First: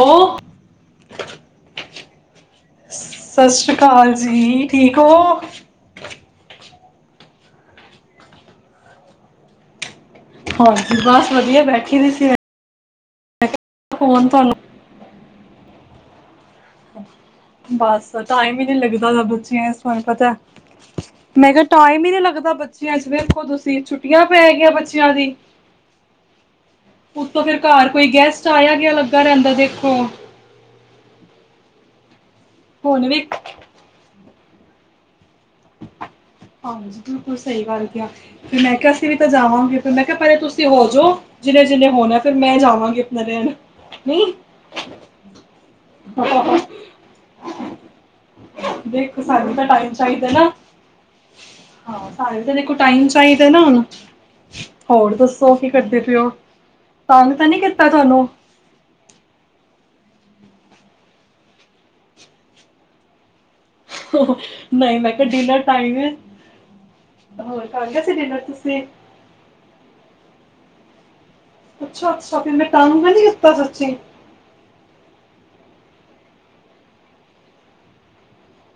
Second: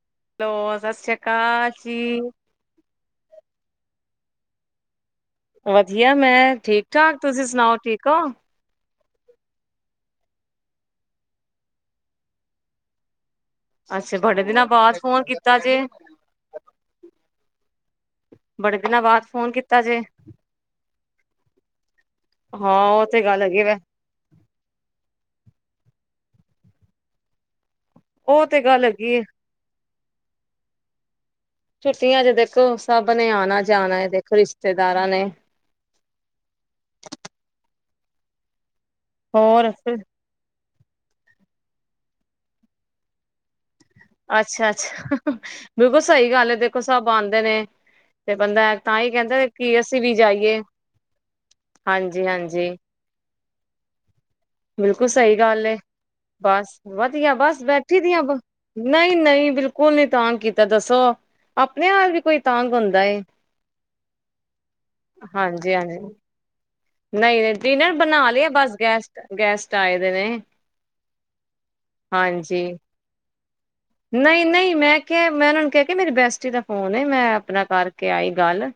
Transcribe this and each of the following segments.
ਉਹ ਹੈਲੋ, ਸਤਿ ਸ੍ਰੀ ਅਕਾਲ ਜੀ! ਸਤਿ ਸ਼੍ਰੀ [unintelligible] ਵਧੀਆ, ਮੈਂ ਠੀਕ। ਠਾਕ, ਤੁਸੀਂ ਸੁਣਾਓ ਠੀਕ ਹੋ। ਬਸ, ਵਧੀਆ ਬੈਠੀ ਦੀ ਸੀ। ਅੱਛਾ, ਫੋਨ ਬੜੇ ਤੁਹਾਨੂੰ ਦਿਨਾਂ ਬਾਅਦ ਫੋਨ ਕੀ ਤਜੇ ਬਸ, ਟਾਈਮ ਹੀ ਨੀ ਲੱਗਦਾ। ਬਾਅਦ ਫੋਨ ਕੀਤਾ ਜੇ ਮੈਂ ਕਿਹਾ, ਟਾਈਮ ਹਾਂ ਉਹ ਤੇ ਗੱਲ ਹੈਗੀ ਵ ਉ ਤੋਂ ਫਿਰ? ਘਰ ਕੋਈ ਉਹ ਗੈਸਟ ਤੇ ਗੱਲ ਆਇਆ-ਗਿਆ ਹੈਗੀ ਲੱਗਾ ਏ। ਰਹਿੰਦਾ, ਦੇਖੋ। ਛੁੱਟੀਆਂ ਹੁਣ ਸਭ ਵੀ ਨੇ ਆਉਣਾ-ਜਾਣਾ ਇਹਦੇ। ਰਿਸ਼ਤੇਦਾਰਾਂ ਨੇ। ਹਾਂਜੀ ਬਿਲਕੁਲ ਸਹੀ ਗੱਲ ਮੈਂ ਕਿਹਾ ਵੀ ਤਾਂ ਜਾਵਾਂਗੇ। ਫਿਰ ਮੈਂ ਕਿਹਾ, ਪਹਲੇ ਤੁਸੀਂ ਤੇ ਹੋਜੋ, ਜਿਹਨੇ-ਜਿਹਨੇ ਹੋ ਨਹੀਂ ਅੱਛਾ, ਅੱਛਾ। ਬਿਲਕੁਲ ਸਹੀ ਗੱਲ ਹੈ, ਦੇਖੋ ਸਭ ਆਉਂਦੇ ਨੇ। ਤੇ ਬੰਦਾ ਤਾਂ ਹੀ ਦੇਖੋ, ਕਹਿੰਦਾ ਸਾਨੂੰ ਤਾਂ ਕਿ ਟਾਈਮ ਅਸੀਂ ਵੀ ਚਾਹੀਦਾ ਨਾ। ਜਾਈਏ ਹਾਂ, ਹਾਂਜੀ ਸਾਨੂੰ ਤਾਂ ਹਾਂਜੀ ਦੇਖੋ, ਟਾਈਮ ਚਾਹੀਦਾ। ਤੇ ਨਾ ਹੁਣ। ਬਿਲਕੁਲ ਹੋਰ ਸਹੀ ਦੱਸੋ ਗੱਲ ਕੀ ਏ। ਕਰਦੇ ਪਏ ਹੋ ਬਸ ਤੰਗ ਵਧੀਆ, ਤਾਂ ਨਹੀਂ ਬਸ ਕੀਤਾ ਬੈਠੀ ਦੀ ਆ। ਤੁਹਾਨੂੰ ਨਹੀਂ, ਨਹੀਂ, ਬਿਲਕੁਲ ਹੁਣੇ। ਨਹੀਂ, ਮੈਂ ਕਿਹਾ, ਡਿਨਰ ਟਾਈਮ ਹਾਂਜੀ ਹੈ। ਨਹੀਂ, ਨਹੀਂ। ਹੋਰ ਕਰ ਡਿਨਰ ਸੀ ਬਣਾ ਡਿਨਰ ਲਿਆ, ਬਸ ਤੁਸੀਂ ਗੈਸਟ-ਗੈਸਟ ਆਏ ਦੇ ਨੇ। [inaudible] ਅੱਛਾ- ਅੱਛਾ। ਫਿਰ ਹਾਂਜੀ ਮੈਂ ਤੰਗ ਤੇ ਨੀ ਕਿਤਾ, ਸੱਚੀ? ਕਹਿੰਦੀ, ਮੇਰੀ ਬੈਸਟੀ ਦਾ ਫੋਨ ਐ। ਮੈਂ ਆਪਣਾ ਕਰਕੇ ਆਈ ਗੱਲ।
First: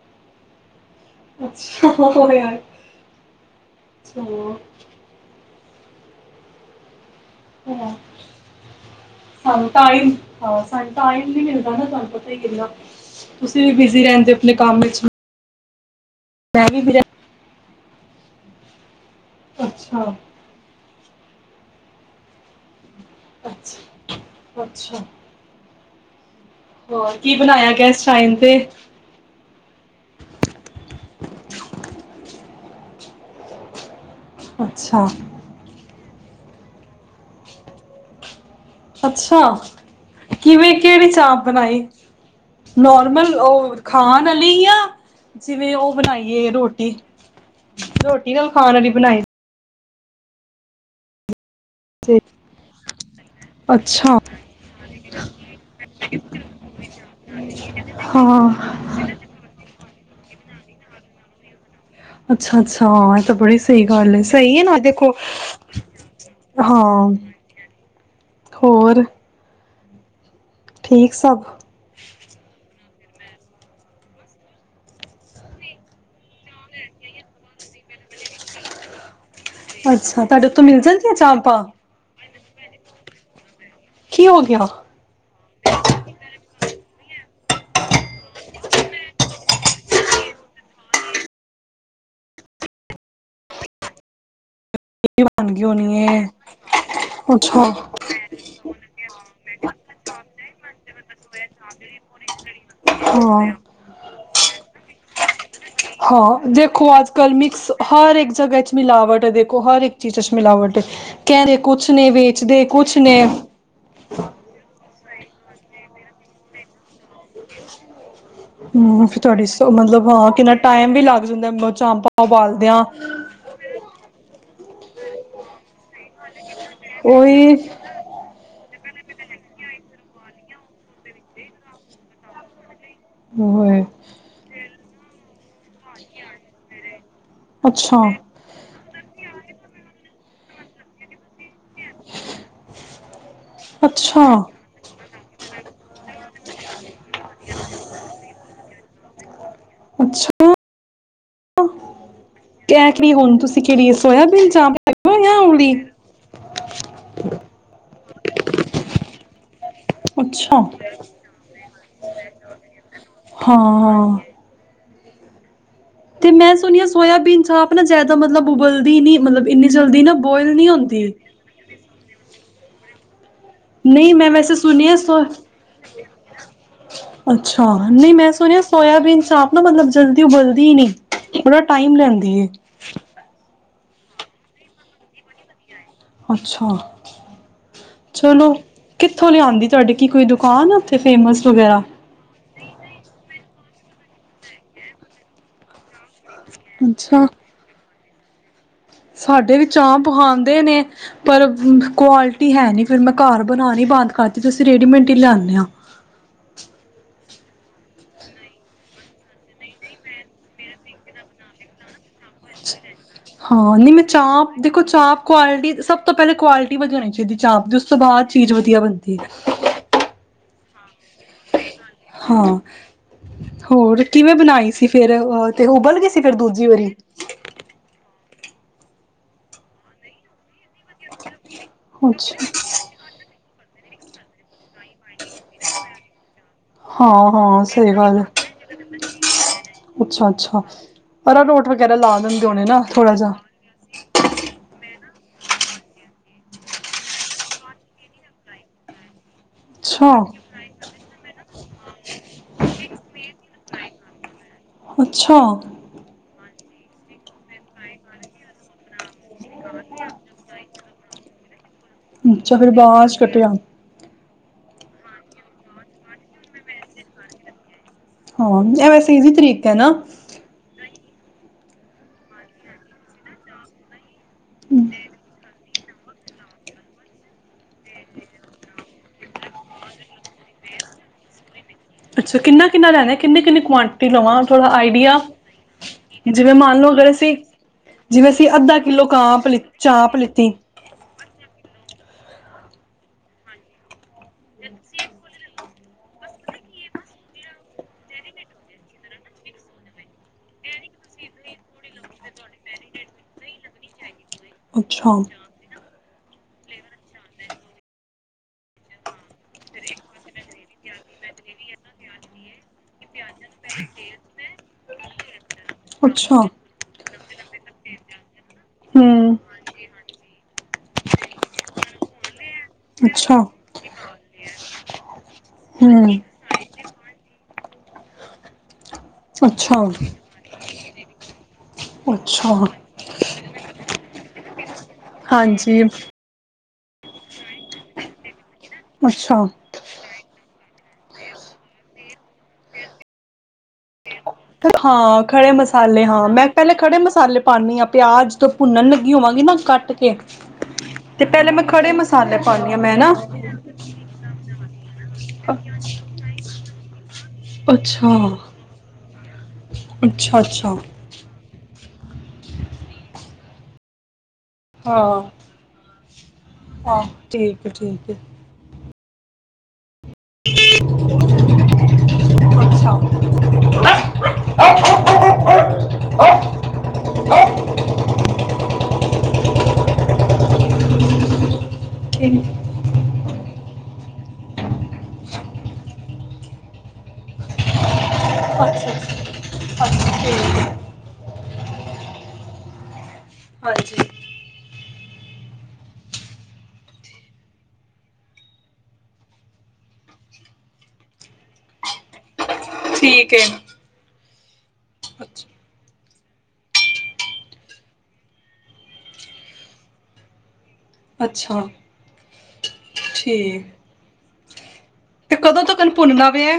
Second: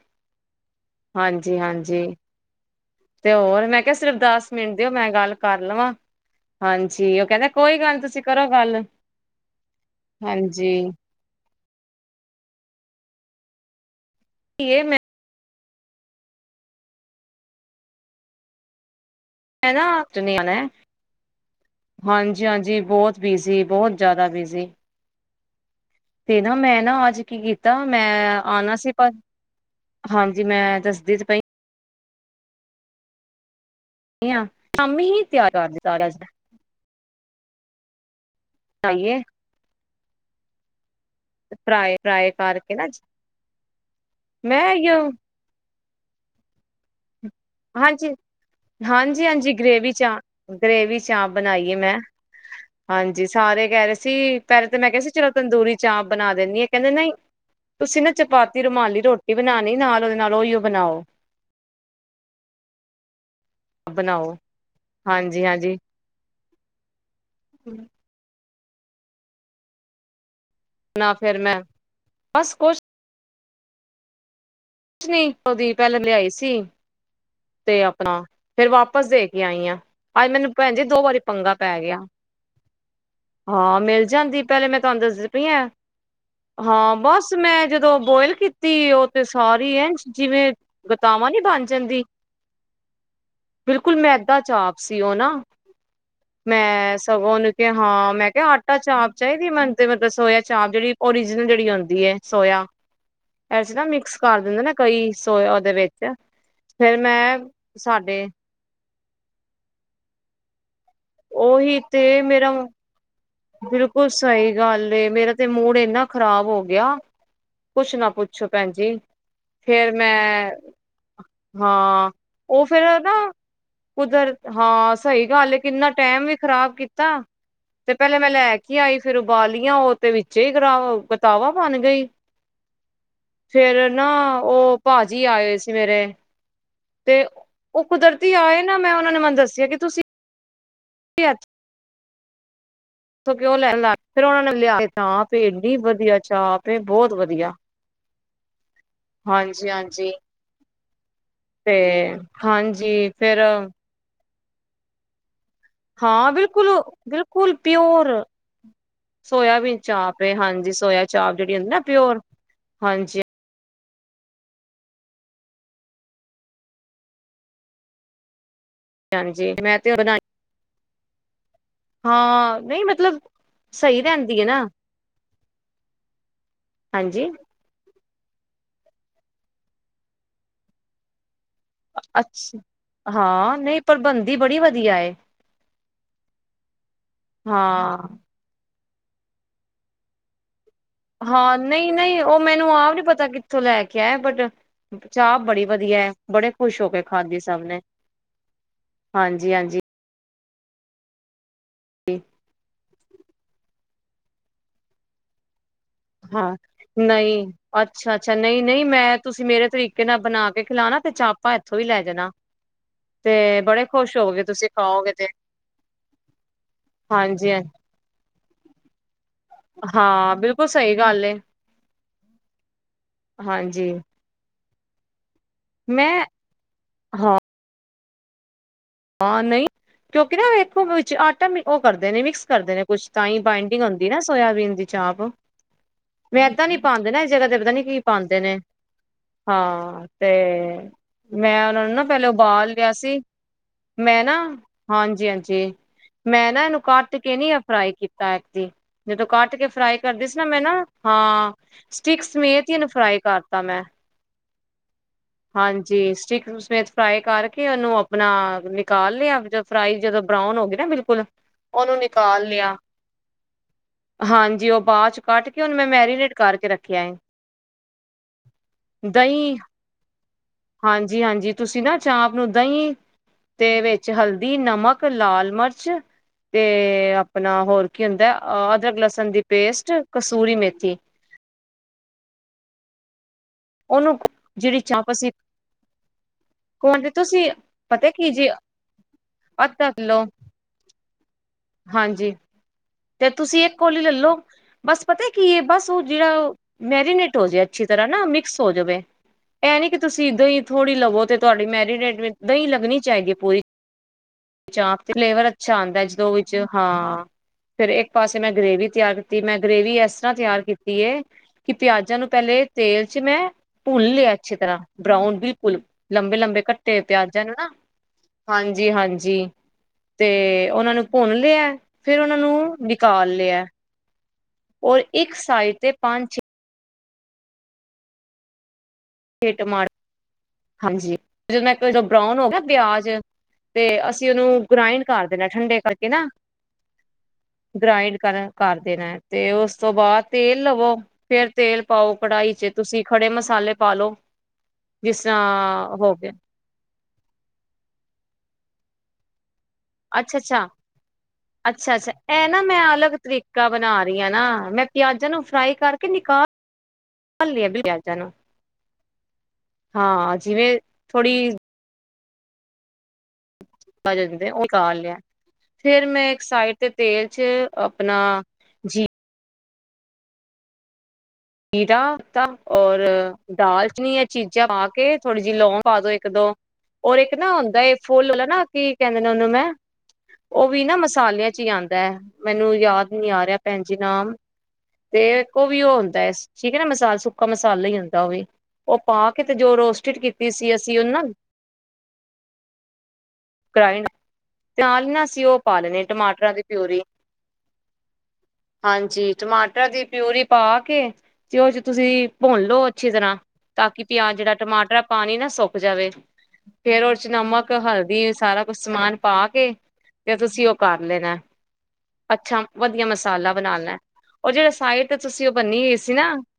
ਹਾਂਜੀ ਅੱਛਾ ਹਾਂਜੀ ਆ ਤੇ ਹੋਰ ਮੈਂ ਕਿਹਾ ਸਿਰਫ ਦਸ ਮਿੰਟ ਦਿਓ ਮੈਂ ਗੱਲ ਕਰ ਲਵਾਂ ਹਾਂਜੀ। ਕਹਿੰਦਾ ਕੋਈ ਹੂੰ ਗੱਲ ਨੀ ਤੁਸੀਂ ਕਰੋ ਗੱਲ ਸਾਨ ਟਾਈਮ ਨਹੀਂ ਹਾਂ‌ ਹਾਂਜੀ ਸਾਨ ਟਾਇਮ‌ ਨਹੀਂ ਮਿਲਦਾ ਤੁਹਾਨੂੰ ਪਤਾ ਕਿ ਹੈ ਕਿੰਨਾ ਤੁਸੀਂ ਵੀ ਬਿਜੀੀ ਰਹਿੰ। ਆਪਣੇ ਕੰਮ ਇਹ ਵਿੱਚ ਮੈਂ ਮੈਂ ਵੀ ਵਿਰ ਮੈਂ ਨਾ ਚਨਿਆਣਾ ਹਾਂਜੀ-ਹਾਂਜੀ ਬਹੁਤ ਬਿਜ਼ੀ ਅੱਛਾ ਬਹੁਤ ਜ਼ਿਆਦਾ ਬਿਜ਼ੀ। ਅੱਛਾ ਤੇ ਨਾ ਮੈਂ ਨਾ ਹੋਰ ਅੱਜ ਕੀ ਬਣਾਇਆ ਕੀਤਾ ਗਿਆ ਇਸ ਟਾਈਮ ਮੈਂ ਤੇ ਆਣਾ ਸੀ ਪਰ ਹਾਂਜੀ ਮੈਂ ਦੱਸਦੀ ਤੇ ਪਈ ਧੀਆਂ ਕੰਮ ਅੱਛਾ ਹੀ ਤਿਆਰ ਕਰਦੇ। ਸਾਰਾਥ ਅੱਛਾ ਕਿਵੇਂ ਕਿਹੜੀ ਚਾਮਪ ਬਣਾਈ ਫਰਾਏ ਫਰਾਏ ਕਰਕੇ ਨਾ ਨੋਰਮਲ ਉਹ ਖਾਣ ਮੈਂ ਵਾਲੀ ਆ ਜਿਵੇਂ ਉਹ ਬਣਾਈਏ ਰੋਟੀ ਰੋਟੀ ਨਾਲ ਖਾਣ ਵਾਲੀ ਬਣਾਈ ਚ ਗ੍ਰੇਵੀ ਚਾਮਪ ਬਣਾਈਏ ਮੈਂ ਸੀ ਹਾਂਜੀ ਸਾਰੇ ਕਹਿ ਰਹੇ ਅੱਛਾ ਸੀ ਪਹਿਲੇ ਤਾਂ ਮੈਂ ਕਿਹਾ ਸੀ ਚਲੋ ਤੰਦੂਰੀ ਚਾਮਪ ਬਣਾ ਦਿੰਦੀ ਆ, ਕਹਿੰਦੇ ਨਹੀ ਤੁਸੀਂ ਨਾ ਹਾਂ ਚਪਾਤੀ ਰੁਮਾਲੀ ਰੋਟੀ ਬਣਾਣੀ ਨਾਲ ਉਹਦੇ ਨਾਲ ਉਓਹੀਓ ਬਣਾਓ ਅੱਛਾ- ਅੱਛਾ ਹੋਰ ਤਾਂ ਬੜੀ ਸਹੀ ਗੱਲ ਹੈ ਬਣਾਓ ਸਹੀ ਹੈ ਨਾ ਦੇਖੋ- ਹਾਂਜੀ ਹਾਂਜੀ ਹਾਂ। [inaudible] ਹੋਰ? ਨਾ ਠੀਕ ਫੇਿਰ ਸਭ ਮੈਂ ਬਸ ਕੁਛ ਕੁਛ ਨੀ ਕਦੀ ਪਹਿਲਾਂ ਲਿਆਈ ਸੀ ਤੇ ਆਪਣਾ ਫੇਿਰ ਵਾਪਸ ਦੇ ਕੇ ਆਈਆਂ ਅੱਛਾ ਅੱਜ ਤੁਹਾਡੇ ਮੈਨੂੰ ਉੱਥੋਂ ਭੈਣ ਮਿਲ ਜੀ ਦੋ ਜਾਂਦੀਆਂ ਵਾਰੀ ਪੰਗਾ ਚਾਂਪਾਂ ਪੈ ਗਿਆ। ਹਾਂ ਮਿਲ ਕੀ ਹੋ ਜਾਂਦੀ ਗਿਆ ਪਹਿਲੇ ਮੈਂ ਤੁਹਾਨੂੰ ਦੱਸਦੀ ਹਾਂ ਬਸ ਮੈਂ ਜਦੋਂ ਬੋਇਲ ਕੀਤੀ ਉਹ ਤੇ ਸਾਰੀ ਐ ਜਿਵੇਂ ਗਤਾਵਾਂ ਨੀ ਬਣ ਜਾਂਦੀ ਬਿਲਕੁਲ ਮੈਦਾ ਚਾਪ ਸੀ ਉਹ ਨਾ ਬਣ ਗਈ ਹੋਣੀ ਹੈ ਮੈਂ ਸਗੋਂ ਉਹਨੂੰ ਅੱਛਾ ਕੇ ਹਾਂ ਮੈਂ ਕਿਹਾ ਆਟਾ ਚਾਪ ਚਾਹੀਦੀ ਮੈਨ ਮਤਲਬ ਸੋਇਆ ਚਾਪ ਜਿਹੜੀ ਓਰੀਜਨਲ ਜਿਹੜੀ ਆਉਂਦੀ ਹੈ ਸੋਇਆ ਹਾਂ ਨਾ ਮਿਕਸ ਕਰ ਦਿੰਦੇ ਨਾ ਕਈ ਸੋ ਹਾਂ ਦੇਖੋ ਆਜ ਕੱਲ ਮਿਕਸ ਹਰ ਸਾਡੇ ਇੱਕ ਜਗਾ ਚ ਮ ਲਵਡ ਦੇਖੋ ਹਰ ਇੱਕ ਚੀਜ਼ ਮਿਵਟ ਘਹਿਰੇ ਉਹੀ ਕੁੱਛ ਨੇ ਤੇ ਮੇਰਾ ਵੇਚਦੇ ਕੁਛ ਨੇ ਬਿਲਕੁਲ ਸਹੀ ਗੱਲ ਮੇਰਾ ਤੇ ਮੂਡ ਇੰਨਾ ਖ਼ਰਾਬ ਹੋ ਗਿਆ ਕੁੱਛ ਨਾ ਪੁੱਛ ਅੱਛਾ ਭੈਣਜੀ ਹਮ ਫਿਰ ਤੁਹਾਡੀ ਫਰ ਮਤਲਬ ਹਾਂ ਮੈਂ ਕਿੰਨਾ ਟਾਈਮ ਵੀ ਲੱਗ ਜਾਂਦਾ ਹਾਂ ਚਾਂਪਾਂ ਉਹ ਉਬਾਲਦਿਆਂ ਫੇਿਰ ਨਾ ਕੁਦਰ ਹਾਂ ਸਹੀ ਗੱਲ ਹੈ ਕਿੰਨਾ ਟੈਮ ਵੀ ਖ਼ਰਾਬ ਕੀਤਾ ਉਹੀ ਤੇ ਲੈ ਕੇ ਆਈ ਫਿਰ ਉਬਾਲੀਆਂ ਉਹ ਤੇ ਵਿੱਚ ਹੀ ਕਰਾ ਕਿਤਾਵਾ ਬਣ ਗਈ ਹੋਏ ਫੇਿਰ ਨਾ ਉਹ ਭਾਜੀ ਆਏ ਸੀ ਮੇਰੇ ਤੇ ਉਹ ਅੱਛਾ ਕੁਦਰਤੀ ਆਏ ਨਾ ਮੈਂ ਉਹਨਾਂ ਨੇ ਮੈਨੂੰ ਦੱਸਿਆ ਕਿ ਤੁਸੀਂ [unintelligible] ਸ ਕਿਉਂ ਲੈਣ ਲੱ ਫਿਰ ਅੱਛਾ ਉਹਨਾ ਨੂੰ ਲਿਆ ਚਾਹ ਪ ਏਨੀ ਵਧੀਆ ਚਾਹ ਪੇ ਬਹੁਤ ਵਧੀਆ ਹਾਂ ਹਾਂਜੀ ਹਾਂਜੀ ਤੇ ਕ ਹਾਂਜੀ ਕਿੜੀ ਹੁਣ ਫੇਰ ਤੁਸੀਂ ਕਿਹੜੀ ਸੋਇਬੀਨ [inaudible] ਹਾਂ ਬਿਲਕੁਲ ਬਿਲਕੁਲ ਪਿਓਰ ਸੋਆਬੀਨ ਚਾ ਪੇ ਅੱਛਾ ਹਾਂਜੀ ਸੋਇਆ ਚਾਪ ਜਿਹੜੀੁੰਦੀ ਨਾ ਪਿਓਰ ਹਾਂਜੀ ਹਾਂ ਤੇ ਮੈਂ ਸੁਣ ਸੋਇਆਬੀਨ ਚ ਆਪ ਨਾ ਜ਼ਿਆਦਾ ਮਤਲਬ ਬੁਬਲਦੀ ਨ ਮਤਲਬ ਹਾਂਜੀ ਇੰਨੀ ਮੈਂ ਤੇ ਜਲਦੀ ਨਾ ਬਣਾਈ ਬੁਆਇਲ ਨਹੀਂ ਹੁੰਦੀ ਹਾਂ ਨਹੀਂ ਮਤਲਬ ਸਹੀ ਨਹੀਂ ਮੈਂ ਰਹਿੰਦੀ ਹੈ ਵੈਸੇ ਨਾ ਸੁਣੀ ਹੈ ਸ ਹਾਂਜੀ ਅੱਛਾ ਨਹੀਂ ਮੈਂ ਸੁਣਿਆ ਸੋਇਆਬੀਨ ਚ ਆਪ ਆਪ ਨਾ ਮਤਲਬ ਜਲਦੀ ਉਬਲਦੀ ਹੀ ਨਹੀਂ ੜਾ ਟਾਈਮ ਲੈਂਦੀ ਪ੍ਰਬੰਦੀ ਬੜੀ ਵਧੀਆ ਅੱਛਾ ਹਾਂ ਚਲੋ ਕਿੱਥੋਂ ਲਿਆਉਂਦੀ ਤੁਹਾਡੇ ਕੀ ਕੋਈ ਦੁਕਾਨ ਆ ਫੇਮਸ ਹਾਂ ਵਗੈਰਾ ਨਹੀਂ ਨਹੀਂ ਉਹ ਮੈਨੂੰ ਆਪ ਨਹੀ ਪਤਾ ਕਿ ਥੋਂ ਲੈ ਕੇ ਆਏ ਬਟ ਚਾਹ ਬੜੀ ਵਧੀਆ ਹੈ ਬੜੇ ਖੁਸ਼ ਹੋ ਕੇ ਅੱਛਾ ਖਾਧੀ ਸਭ ਨੇ ਹਾਂਜੀ ਸਾਡੇ ਵੀ ਹਾਂਜੀ ਚਾਹ ਪਖਾਂਗੇ ਦੇ ਨੇ ਪਰ ਕੁਆਲਿਟੀ ਹੈ ਨਹੀਂ ਫਿਰ ਮੈਂ ਘਰ ਬਣਾਣੀ ਬੰਦ ਕਰਤੀ ਅਸੀਂ ਰੇਡੀਮੇਟ ਹੀ ਲਿਆਦੇ ਆਾਂ ਹਾਂ ਨਹੀਂ ਅੱਛਾ ਅੱਛਾ ਨਹੀਂ ਨਹੀਂ ਮੈਂ ਤੁਸੀਂ ਮੇਰੇ ਤਰੀਕੇ ਨਾਲ ਬਣਾ ਕੇ ਖਿਲਾਣਾ ਤੇ ਚਾਪਾਂ ਇੱਥੋਂ ਹੀ ਲੈ ਜਾਣਾ ਤੇ ਹਾਂ ਬੜੇ ਨਹੀਂ ਮੈਂ ਖੁਸ਼ ਹੋਗੇ ਚਾਪ ਤੁਸੀਂ ਦੇਖੋ ਖਾਓਗੇ ਚਾਪ ਤੇ ਕੁਆਲਿਟੀ ਸਭ ਤੋਂ ਪਹਿਲਾਂ ਕੁਆਲਿਟੀ ਵਧ ਹੋਉਣੀ ਚਾਹੀਦੀ ਹਾਂਜੀ ਹਾਂ ਚਾਪ ਦੀ ਉਸ ਤੋਂ ਬਾਅਦ ਚੀਜ਼ ਵਧੀਆ ਬਣਦੀ ਹਾਂ ਬਿਲਕੁਲ ਸਹੀ ਗੱਲ ਹਾਂ ਹਾਂਜੀ ਹੋਰ ਕਿਵੇਂ ਬਣਾਈ ਅਸੀਂ ਫੇਿਰ ਉਹ ਤੇ ਉਬਲ ਗਈ ਸੀ ਮੈਂ ਫਿਰ ਦੂਜੀ ਵਾਰੀ ਹਾਂ ਨਹੀਂ ਕਿਉਂਕਿ ਨਾ ਵਿੱਚ ਆਟਾ ਉਹ ਕਰਦੇ ਨੇ ਅੱਛਾ, ਮਿਕਸ ਕਰਦੇ ਨੇ ਕੁਛ ਤਾਂ ਹੀ ਬ ਆਉਂਦੀ ਨਾ ਸੋਇਆਬੀਨ ਦੀ ਚਾਪ ਮੈਂ ਇਦਾਂ ਨੀ ਪਾਉਦੇ ਨਾ ਇਸ ਹਾਂ ਜਗ੍ਹਾ ਤੇ ਹਾਂ ਪਤਾ ਨੀ ਸਹੀ ਕੀ ਗੱਲ ਐ, ਪਾਉਂਦੇ ਨੇ ਹਾਂ ਅੱਛਾ ਤੇ ਅੱਛਾ। ਮੈਂ ਅਰਾਰੋਟ ਉਹਨਾਂ ਨੂੰ ਵਗੈਰਾ ਨਾ ਲਾ ਪਹਿਲੇ ਦਿੰਦੇ ਹੋਣੇ ਉਬਾਲ ਨਾ ਲਿਆ ਥੋੜਾ ਸੀ ਜਾ, ਮੈਂ ਨਾ ਹਾਂਜੀ ਹਾਂਜੀ ਮੈਂ ਨਾ ਇਹਨੂੰ ਕੱਟ ਕੇ ਨੀ ਆ ਫਰਾਈ ਕੀਤਾ ਇੱਕ ਜ ਜਦੋਂ ਕੱਟ ਕੇ ਫਰਾਈ ਅੱਛਾ। ਕਰਦੀ ਸੀ ਨਾ ਮੈਂ ਨਾ ਹਾਂ ਸਟਿਕ ਸਮੇਤਨ ਫਰਾਈ ਕਰ ਸਮ ਮੈਂ ਅੱਛਾ, ਹਾਂਜੀ ਸਟਕ ਵਿੱਚ ਫਰਾਈ ਕਰਕੇ ਉਹਨੂੰ ਆਪਣਾ ਨਿਕਾਲ ਲਿਆ ਫਰਾਈ ਜਦੋਂ ਬਰਾਊਨ ਹੋ ਗਈ ਨਾ ਬਿਲਕੁਲ ਉਹਨੂੰ ਨਿਕਾਲ ਅੱਛਾ ਫੇਿਰ ਲਿਆ ਬਾਅ ਚ ਕੱਟਿਆ ਹਾਂਜੀ ਉਹ ਬਾਅਦ ਚ ਕੱਢ ਕੇ ਉਹਨੂੰ ਮੈਂ ਮੈਰੀਨੇਟ ਕਰਕੇ ਰੱਖਿਆ ਹਾਂ ਇਹ ਵੈਸੇ ਇਹੀ ਦਹੀਂ ਤਰੀਕਾ ਹੈ ਨਾ ਹਾਂਜੀ ਹਾਂਜੀ ਤੁਸੀਂ ਨਾ ਚਾਂ ਆਪ ਨੂੰ ੱਦਾਂ ਹੀ ਤੇ ਵਿੱਚ ਹਲਦੀ ਨਮਕ ਲਾਲ ਮਿਰਚ ਤੇ ਆਪਣਾ ਹੋਰ ਕੀ ਹੁੰਦਾ ਅਦਰਕ ਲਸਣ ਦੀ ਪੇਸਟ ਕਸੂਰੀ ਮੇਥੀ ਅੱਛਾ ਕਿੰਨਾ ਕਿੰਨਾ ਲੈਣਾ ਕਿੰਨਨੀ ਕਿੰਨਨੀ ਕੁਆਂਟਿਟੀ ਉਹਨੂੰ ਲਵਾਂ ਥੋੜ੍ਹਾ ਜਿਹੜੀ ਚਾਪ ਆਈਡੀਆ ਅਸੀਂ ਜਿਵੇਂ ਮੰਨ ਲਓ ਕਵਾਂਟਿਟੀ ਅਗਰ ਅਸੀਂ ਤੁਸੀਂ ਪਤਾ ਕੀ ਜਿਵੇਂ ਅਸੀਂ ਜੀ ਅੱਧਾ ਕਿੱਲੋ ਕਾਂਪ ਲ ਅੱਧਾ ਚਾਪ ਕਿੱਲੋ ਲਿੱਤੀ ਹਾਂਜੀ ਤੇ ਤੁਸੀਂ ਇੱਕ ਕੋਲੀ ਲੈਲੋ ਬਸ ਪਤਾ ਕੀ ਹੈ ਬਸ ਉਹ ਜਿਹੜਾ ਮੈਰੀਨੇਟ ਹੋ ਜਾੇ ਅੱਛੀ ਤਰ੍ਹਾਂ ਨਾ ਮਿਕ ਹੋ ਜਾਵੇ ਇਹ ਨੀ ਕਿ ਤੁਸੀਂ ਦਹੀਂ ਥੋੜ੍ਹੀ ਲਵੋ ਤੇ ਤੁਹਾਡੀ ਮੈਰੀਨੇਟ ਦਹੀਂ ਲੱਗਣੀ ਚਾਹੀਦੀ ਹੈ ਪੂਰੀ ਤੇ ਚਾਪ ਤੇ ਅੱਛਾ। ਫਲੇਵਰ ਅੱਛਾ ਆਉਂਦਾ ਦੋ ਵਿੱਚ ਹਾਂ ਫੇਿਰ ਇੱਕ ਪਾਸੇ ਮੈਂ ਗਰੇਵੀ ਤਿਆਰ ਕੀਤੀ ਮੈਂ ਗਰੇਵੀ ਇਸ ਤਰ੍ਹਾਂ ਤਿਆਰ ਕੀਤੀ ਹੈ ਕਿ ਪਿਆਜਾਂ ਨੂੰ ਪਹਿਲੇ ਤੇਲ ਮੈਂ ਭੁਨ ਲਿਆ ਅੱਛੀ ਤਰ੍ਹਾਂ ਬਰਾਉਨ ਬਿਲਕੁਲ ਲੰਬੇ ਅੱਛਾ। ਲੰਬੇ ਘੱਟੇ ਪਿਆਜਾਂ ਨੂੰ ਨਾ ਹਾਂਜੀ ਹਾਂਜੀ ਹੂੰ, ਜੀ, ਤੇ ਉਹਨਾਂ ਨੂੰ ਭੁੰਨ ਲਿਆ, ਫੇਿਰ ਉਹਨਾਂ ਨੂੰ ਨਿਕਾਲ ਅੱਛਾ, ਲਿਆ। ਔਰ ਇੱਕ ਸਾਈਡ ਤੇ ਹੂੰ, ਪੰਜ, ਛੇ ਅੱਛਾ, ਟਮਾਟਰ, ਹਾਂਜੀ। ਜਦ ਬਰਾਉਨ ਹੋ ਅੱਛਾ। ਗਿਆ ਨਾ ਪਿਆਜ ਤੇ, ਅਸੀਂ ਉਹਨੂੰ ਗ੍ਰਾਇੰਡ ਕਰ ਦੇਣਾ ਠੰਡੇ ਹਾਂਜੀ, ਕਰਕੇ ਨਾ। ਗਰਾਇੰਡ ਕਰ ਕਰ ਦੇਣਾ ਅੱਛਾ। ਤੇ ਉਸ ਤੋਂ ਬਾਅਦ ਤੇ, ਲਵੋ। ਫੇਰ ਤੇਲ ਪਾਓ ਕੜਾਹੀ ਚ, ਤੁਸੀਂ ਖੜੇ ਮਸਾਲੇ ਪਾ ਲੋ। ਹਾਂ। ਜਿਸ ਖੜੇ ਤਰ੍ਹਾਂ ਮਸਾਲੇ ਹੋ ਹਾਂ। ਗਿਆ ਮੈਂ ਪਹਿਲਾਂ ਖੜੇ ਮਸਾਲੇ ਪਾਉਦੀ ਹਾਂ। ਪਿਆਜ ਤੋਂ ਭੁੰਨਣ ਲੱਗੀ ਹੋਵਾਂਗੀ ਨਾ। ਕੱਟ ਕੇ ਅੱਛਾ, ਅੱਛਾ, ਤੇ ਪਹਿਲੇ ਮੈਂ ਖੜੇ ਅੱਛਾ, ਅੱਛਾ। ਮਸਾਲੇ ਇਹ ਨਾ ਪਾਨੀ ਆ ਮੈਂ ਅਲੱਗ ਨਾ ਤਰੀਕਾ ਬਣਾ ਰਹੀ ਹਾਂ ਨਾ। ਮੈਂ ਪਿਆਜਾਂ ਨੂੰ ਫਰਾਈ ਕਰਕੇ ਨਿਕਾਲ- ਹਿਲਾਏ ਅੱਛਾ, ਜਾਣ। ਹਾਂ, ਅੱਛਾ, ਅੱਛਾ। ਜਿਵੇਂ ਥੋੜ੍ਹੀ [inaudible] ਭਰਨ [unintelligible] ਉਹ ਲਿਆ ਹਾਂ, ਫਿਰ ਮੈਂ ਇੱਕ ਸਾਈਡ ਤੇ ਹਾਂ ਤੇਲ ਠੀਕ ਚ ਏ, ਠੀਕ ਏ। ਆਪਣਾ ਜੀਰਾ [inaudible] ਜ਼ੀਰਾ ਅੱਛਾ, ਔਰ ਦਾਲਚੀਨੀ ਚੀਜ਼ਾਂ ਪਾ ਕੇ ਥੋੜੀ ਜਿਹੀ ਲੋਂਗ ਪਾ ਦੋ। ਇੱਕ, ਦੋ ਔਰ ਇੱਕ ਨਾ ਹੁੰਦਾ ਫੁੱਲਾ ਨਾਂ ਕੀ ਕਹਿੰਦੇ ਨੇ, ਉਹਨੂੰ ਮੈਂ ਉਹ ਵੀ ਨਾ ਮਸਾਲਿਆਂ ਚ ਹੀ ਆਉਂਦਾ ਹੈ। ਠੀਕ ਮੈਨੂੰ ਯਾਦ ਨੀ ਆ ਰਿਹਾ ਭੈਣ ਜੀ, ਨਾਮ ਤੇ ਉਹ ਵੀ ਉਹ ਹੁੰਦਾ, ਠੀਕ ਨਾ ਮਸਾਲਾ, ਸੁੱਕਾ ਮਸਾਲਾ ਹੀ ਹੁੰਦਾ। ਤਾਂ ਵੀ ਅੱਛਾ, ਉਹ ਅੱਛਾ ਪਾ ਕੇ ਤੇ ਜੋ ਰੋਸਟਿਡ ਠੀਕ ਕੀਤੀ ਏ। ਸੀ ਅਸੀਂ ਉਹ ਨਾ, ਹਾਂਜੀ। ਗ੍ਰਾਇੰਡ ਤੇ ਨਾ ਅਸੀਂ ਉਹ ਪਾ ਲੈਣੇ ਟਮਾਟਰਾਂ ਦੀ ਪਿਊਰੀ। ਹਾਂਜੀ ਟਮਾਟਰਾਂ ਦੀ ਪਿਊਰੀ ਪਾ ਕੇ ਤੇ ਉਹ ਚ ਤੁਸੀਂ ਭੁੰਨ ਲਓ ਅੱਛੀ ਠੀਕ ਤਰ੍ਹਾਂ ਏ। ਤਾਂ ਕਿ ਪਿਆਜ ਜਿਹੜਾ ਟਮਾਟਰ, ਪਾਣੀ ਨਾ ਸੁੱਕ ਜਾਵੇ। ਫੇਰ ਉਹਦੇ ਚ ਨਮਕ, ਹਲਦੀ, ਸਾਰਾ ਕੁਛ ਸਮਾਨ ਪਾ ਕੇ ਫਿਰ ਤੁਸੀਂ ਉਹ ਕਰ ਲੈਣਾ। ਅੱਛਾ, ਅੱਛਾ ਵਧੀਆ ਮਸਾਲਾ ਠੀਕ। ਬਣਾ ਲੈ। ਉਹ ਜੇ ਅਸੀਂ [unintelligible] [unintelligible] ਤੇ ਤੁਸੀਂ ਉਹ ਕਦੋਂ ਬੰਨੀ ਤੱਕਨ ਹੋਈ ਸੀ ਭੁੰਨਨਾ ਨਾ। ਵੇ ਐ?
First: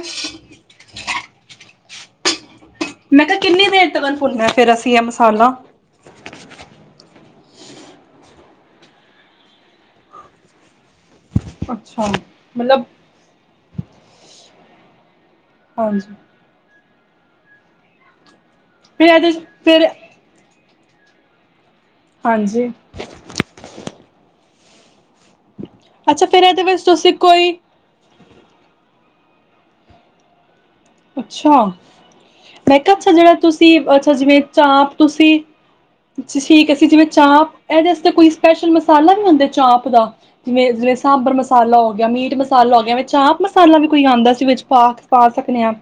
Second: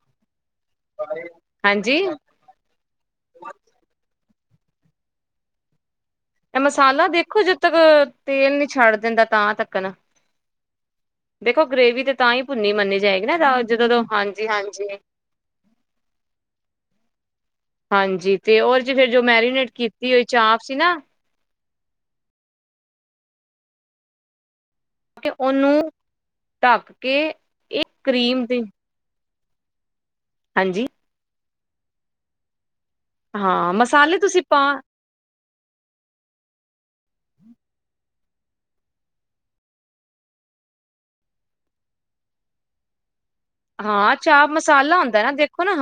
ਹਾਂਜੀ। ਮੈਂ ਕਿਹਾ ਕਿੰਨੀ ਦੇਰ ਤਕਨ ਭੁੰਨਨਾ ਫਿਰ ਅਸੀਂ ਇਹ ਮਸਾਲਾ ਮਸਾਲਾ ਦੇਖੋ ਜਦ ਤੱਕ ਤੇਲ ਨੀ ਛੱਡ ਦਿੰਦਾ ਤਾਂ ਤੱਕਨ ਦੇਖੋ ਗਰੇਵੀ ਅੱਛਾ ਤੇ ਤਾਂ ਹੀ ਭੁੰਨੀ ਮਤਲਬ ਮੰਨੀ ਜਾਏਗੀ ਨਾ ਜਦੋਂ ਤੋਂ ਹਾਂਜੀ ਹਾਂਜੀ ਹਾਂਜੀ ਹਾਂਜੀ ਤੇ ਉਹਦੇ ਚ ਫਿਰ ਜੋ ਮੈਰੀਨੇਟ ਕੀਤੀ ਹੋਈ ਚਾਪ ਸੀ ਨਾ ਹਾਂਜੀ ਓ [unintelligible] ਉਹਨੂੰ ਅੱਛਾ ਫੇਰ ਇਹਦੇ ਵਿੱਚ ਢੱਕ ਤੁਸੀਂ ਕੇ ਕੋਈ ਇਹ ਕਰੀਮ ਤੇ [unintelligible] ਹਾਂਜੀ ਅੱਛਾ ਮੈਂ ਕਿਹਾ ਅੱਛਾ ਜਿਹੜਾ ਹਾਂ ਤੁਸੀਂ ਅੱਛਾ ਮਸਾਲੇ ਜਿਵੇਂ ਤੁਸੀਂ ਪਾ ਚਾਪ ਤੁਸੀਂ ਠੀਕ ਹੈਸੀ ਜਿਵੇਂ ਚਾਂਪ ਇਹਦੇਾਸਤੇ ਕੋਈ ਸਪੈਸ਼ਲ ਮਸਾਲਾ ਵੀ ਹੁੰਦਾ ਚਾਪ ਦਾ ਜਿਵੇਂ ਜਿਵੇਂ ਸਾਂਬਰ ਮਸਾਲਾ ਹੋ ਗਿਆ ਮੀਟ ਮਸਾਲਾ ਹੋ ਗਿਆ ਐਵੇ ਚਾਂਪ ਮਸਾਲਾ ਵੀ ਕੋਈ ਹਾਂ ਆਉਂਦਾਸੀ ਚਾਪ ਵਿੱਚ ਪਾ ਮਸਾਲਾ ਕੇ ਹੁੰਦਾ ਪਾ ਨਾ ਸਕਨੇ ਦੇਖੋ ਆ ਨਾ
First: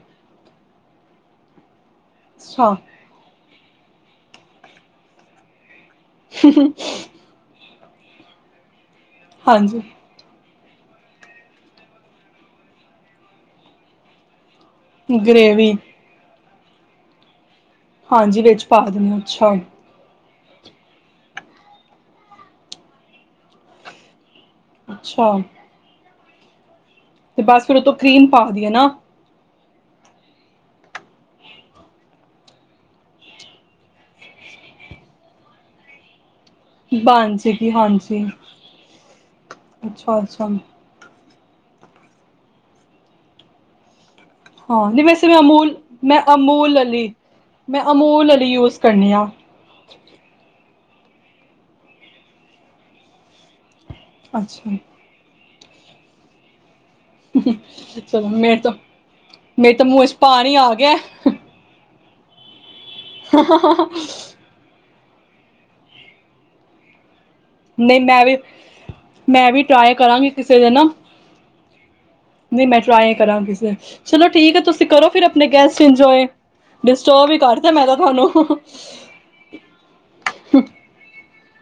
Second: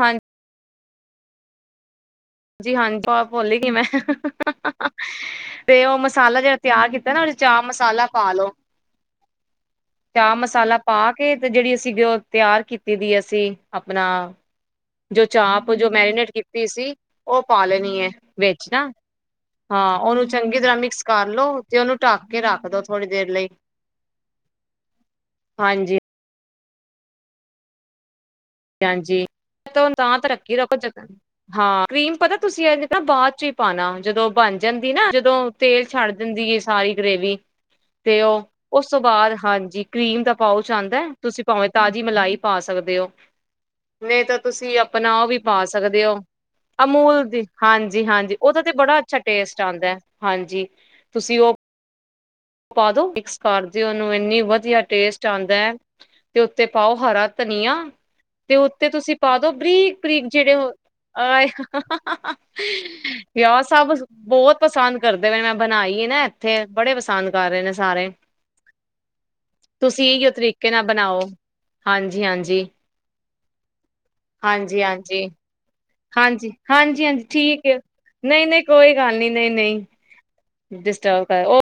ਅੱਛਾ ਜੀ ਹਾਂਜੀ ਭ ਬੋਲੇਗੀ ਮੈਂ [unintelligible] ਤੇ ਉਹ ਮਸਾਲਾ ਜਿਹੜਾ ਤਿਆਰ ਕੀਤਾ ਨਾ ਉਹਦੇ ਚਾਅ ਮ ਮਸਾਲਾ ਪਾ ਲਓ ਹਾਂਜੀ ਮਸਾਲਾ ਪਾ ਕੇ ਤੇ ਜਿਹੜੀ ਅਸੀਂ [unintelligible] ਤਿਆਰ ਕੀਤੀ ਦੀ ਅਸੀਂ ਆਪਣਾ ਜੋ ਗ੍ਰੇਵੀ ਚਾਪ ਜੋ ਮੈਰੀਨੇਟ ਕੀ ਪੀ ਸੀ ਓਹ ਪਾ ਲੈਣੀ ਆ ਹਾਂਜੀ ਵਿੱਚ ਪਾ ਨਾ ਦਿੰਦੇ ਅੱਛਾ ਹਾਂ ਉਹਨੂੰ ਚੰਗੀ ਤਰ੍ਹਾਂ ਮਿਕਸ ਕਰ ਲੋ ਤੇ ਉਹਨੂੰ ਢੱਕ ਕੇ ਰੱਖ ਦੋ ਥੋੜ੍ਹੀ ਦੇਰ ਲਈ ਅੱਛਾ ਹਾਂਜੀ ਤੇ ਬਸ ਫੇਿਰ ਉਹ ਤੋਂ ਕਰੀਮ ਪਾ ਦੀਆਂ [unintelligible] ਨਾ ਹ ਤਾਂ ਰੱਖੀ ਰੱਖੋ ਜ ਹਾਂ ਕੀਮ ਪਤਾ ਤੁਸੀਂ ਇਹ ਨਾ ਬਾਅਦ ਚ ਹੀ ਪਾਉਣਾ ਜਦੋਂ ਬਣ ਜਾਂਦੀ ਨਾ ਜਦੋਂ ਤੇਲ ਛੱਡ ਦਿੰਦੀ ਹੈ ਸਾਰੀ ਬਣ ਗ੍ਰੇਵੀ ਜਾਏਗੀ ਤੇ ਹਾਂਜੀ ਉਹ ਉਸ ਤੋਂ ਬਾਅਦ ਹਾਂਜੀ ਅੱਛਾ ਕਰੀਮ ਦਾ ਅੱਛਾ ਪਾਓ ਚ ਆਉਂਦਾ ਹੈ ਤੁਸੀਂ ਭਾਵੇਂ ਤਾਜ਼ੀ ਮਲਾਈ ਪਾ ਸਕਦੇ ਹੋ ਨਹੀਂ ਤਾਂ ਤੁਸੀਂ ਹਾਂ ਨਹੀਂ ਆਪਣਾ ਉਹ ਵੈਸੇ ਵੀ ਮੈਂ ਪਾ ਅਮੂਲ ਸਕਦੇ ਹੋ ਮੈਂ ਵਾਲੀ ਅਮੂਲ ਦੀ ਮੈਂ ਹਾਂਜੀ ਅਮੂਲ ਹਾਂਜੀ ਵਾਲੀ ਉਹਦਾ ਤਾਂ ਯੂਜ ਬੜਾ ਕਰਨੀ ਅੱਛਾ ਆ ਟੇਸਟ ਆਉਂਦਾ ਹਾਂਜੀ ਤੁਸੀਂ ਉਹ ਪਾ ਦੋ ਮਿਕਸ ਕਰ ਦਿ ਉਹਨੂੰ ਇੰਨੀ ਅੱਛਾ ਵਧੀਆ ਟੇਸਟ ਆਉਂਦੀ। ਤੇ ਉੱਥੇ। ਪਾਓ ਹਰਾ ਧਨੀਆ, ਚਲੋ ਤੇ ਮੇਰੇ ਤਾਂ ਉੱਤੇ ਤੁਸੀਂ ਪਾ ਦੋ ਮੇਰੇ ਤਾਂ ਬਰੀਕ ਮੂੰਹ ਚ ਬਰੀਕ। ਪਾਣੀ ਜਿਹੜੇ ਆ ਗਿਆ ਆਏ ਵਿਆਹ, ਸਭ ਬਹੁਤ ਪਸੰਦ। ਕਰਦੇ ਪ, ਮੈਂ ਬਣਾਈ ਨਾ। ਇੱਥੇ ਬੜੇ। ਸਾਨ ਨਹੀਂ, ਮੈਂ ਵੀ, ਮੈਂ ਵੀ ਟਰਾਈ ਤੁਸੀਂ ਕਰਾਂਗੀ ਇਹੀਓ ਕਿਸੇ ਦੇ ਤਰੀਕੇ ਨਾਲ। ਬਣਾਓ। ਹਾਂਜੀ-ਹਾਂਜੀ, ਨਹੀਂ, ਮੈਂ ਟਰਾਈ ਕਰਾਂ ਕਿਸੇ। ਚਲੋ ਠੀਕ ਹੈ, ਤੁਸੀਂ ਕਰੋ ਫਿਰ ਹਾਂਜੀ-ਹਾਂਜੀ, ਆਪਣੇ ਗੈਸਟ। ਇੰਜੋਏ ਹਾਂਜੀ, ਹਾਂਜੀ, ਹਾਂਜੀ। ਡਿਸਟਰਬ ਹੀ ਠੀਕ ਕਰਤਾ ਹੈ। ਮੈਂ ਤਾਂ ਨਹੀਂ, ਤੁਹਾਨੂੰ ਨਹੀਂ, ਕੋਈ ਗੱਲ ਨਹੀਂ। ਨਹੀਂ, ਨਹੀਂ, ਡਿਸਟਰਬ ਕਰ।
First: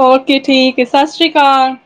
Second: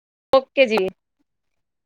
ਓਕੇ, ਠੀਕ। ਸਤਿ ਸ਼੍ਰੀ ਅਕਾਲ।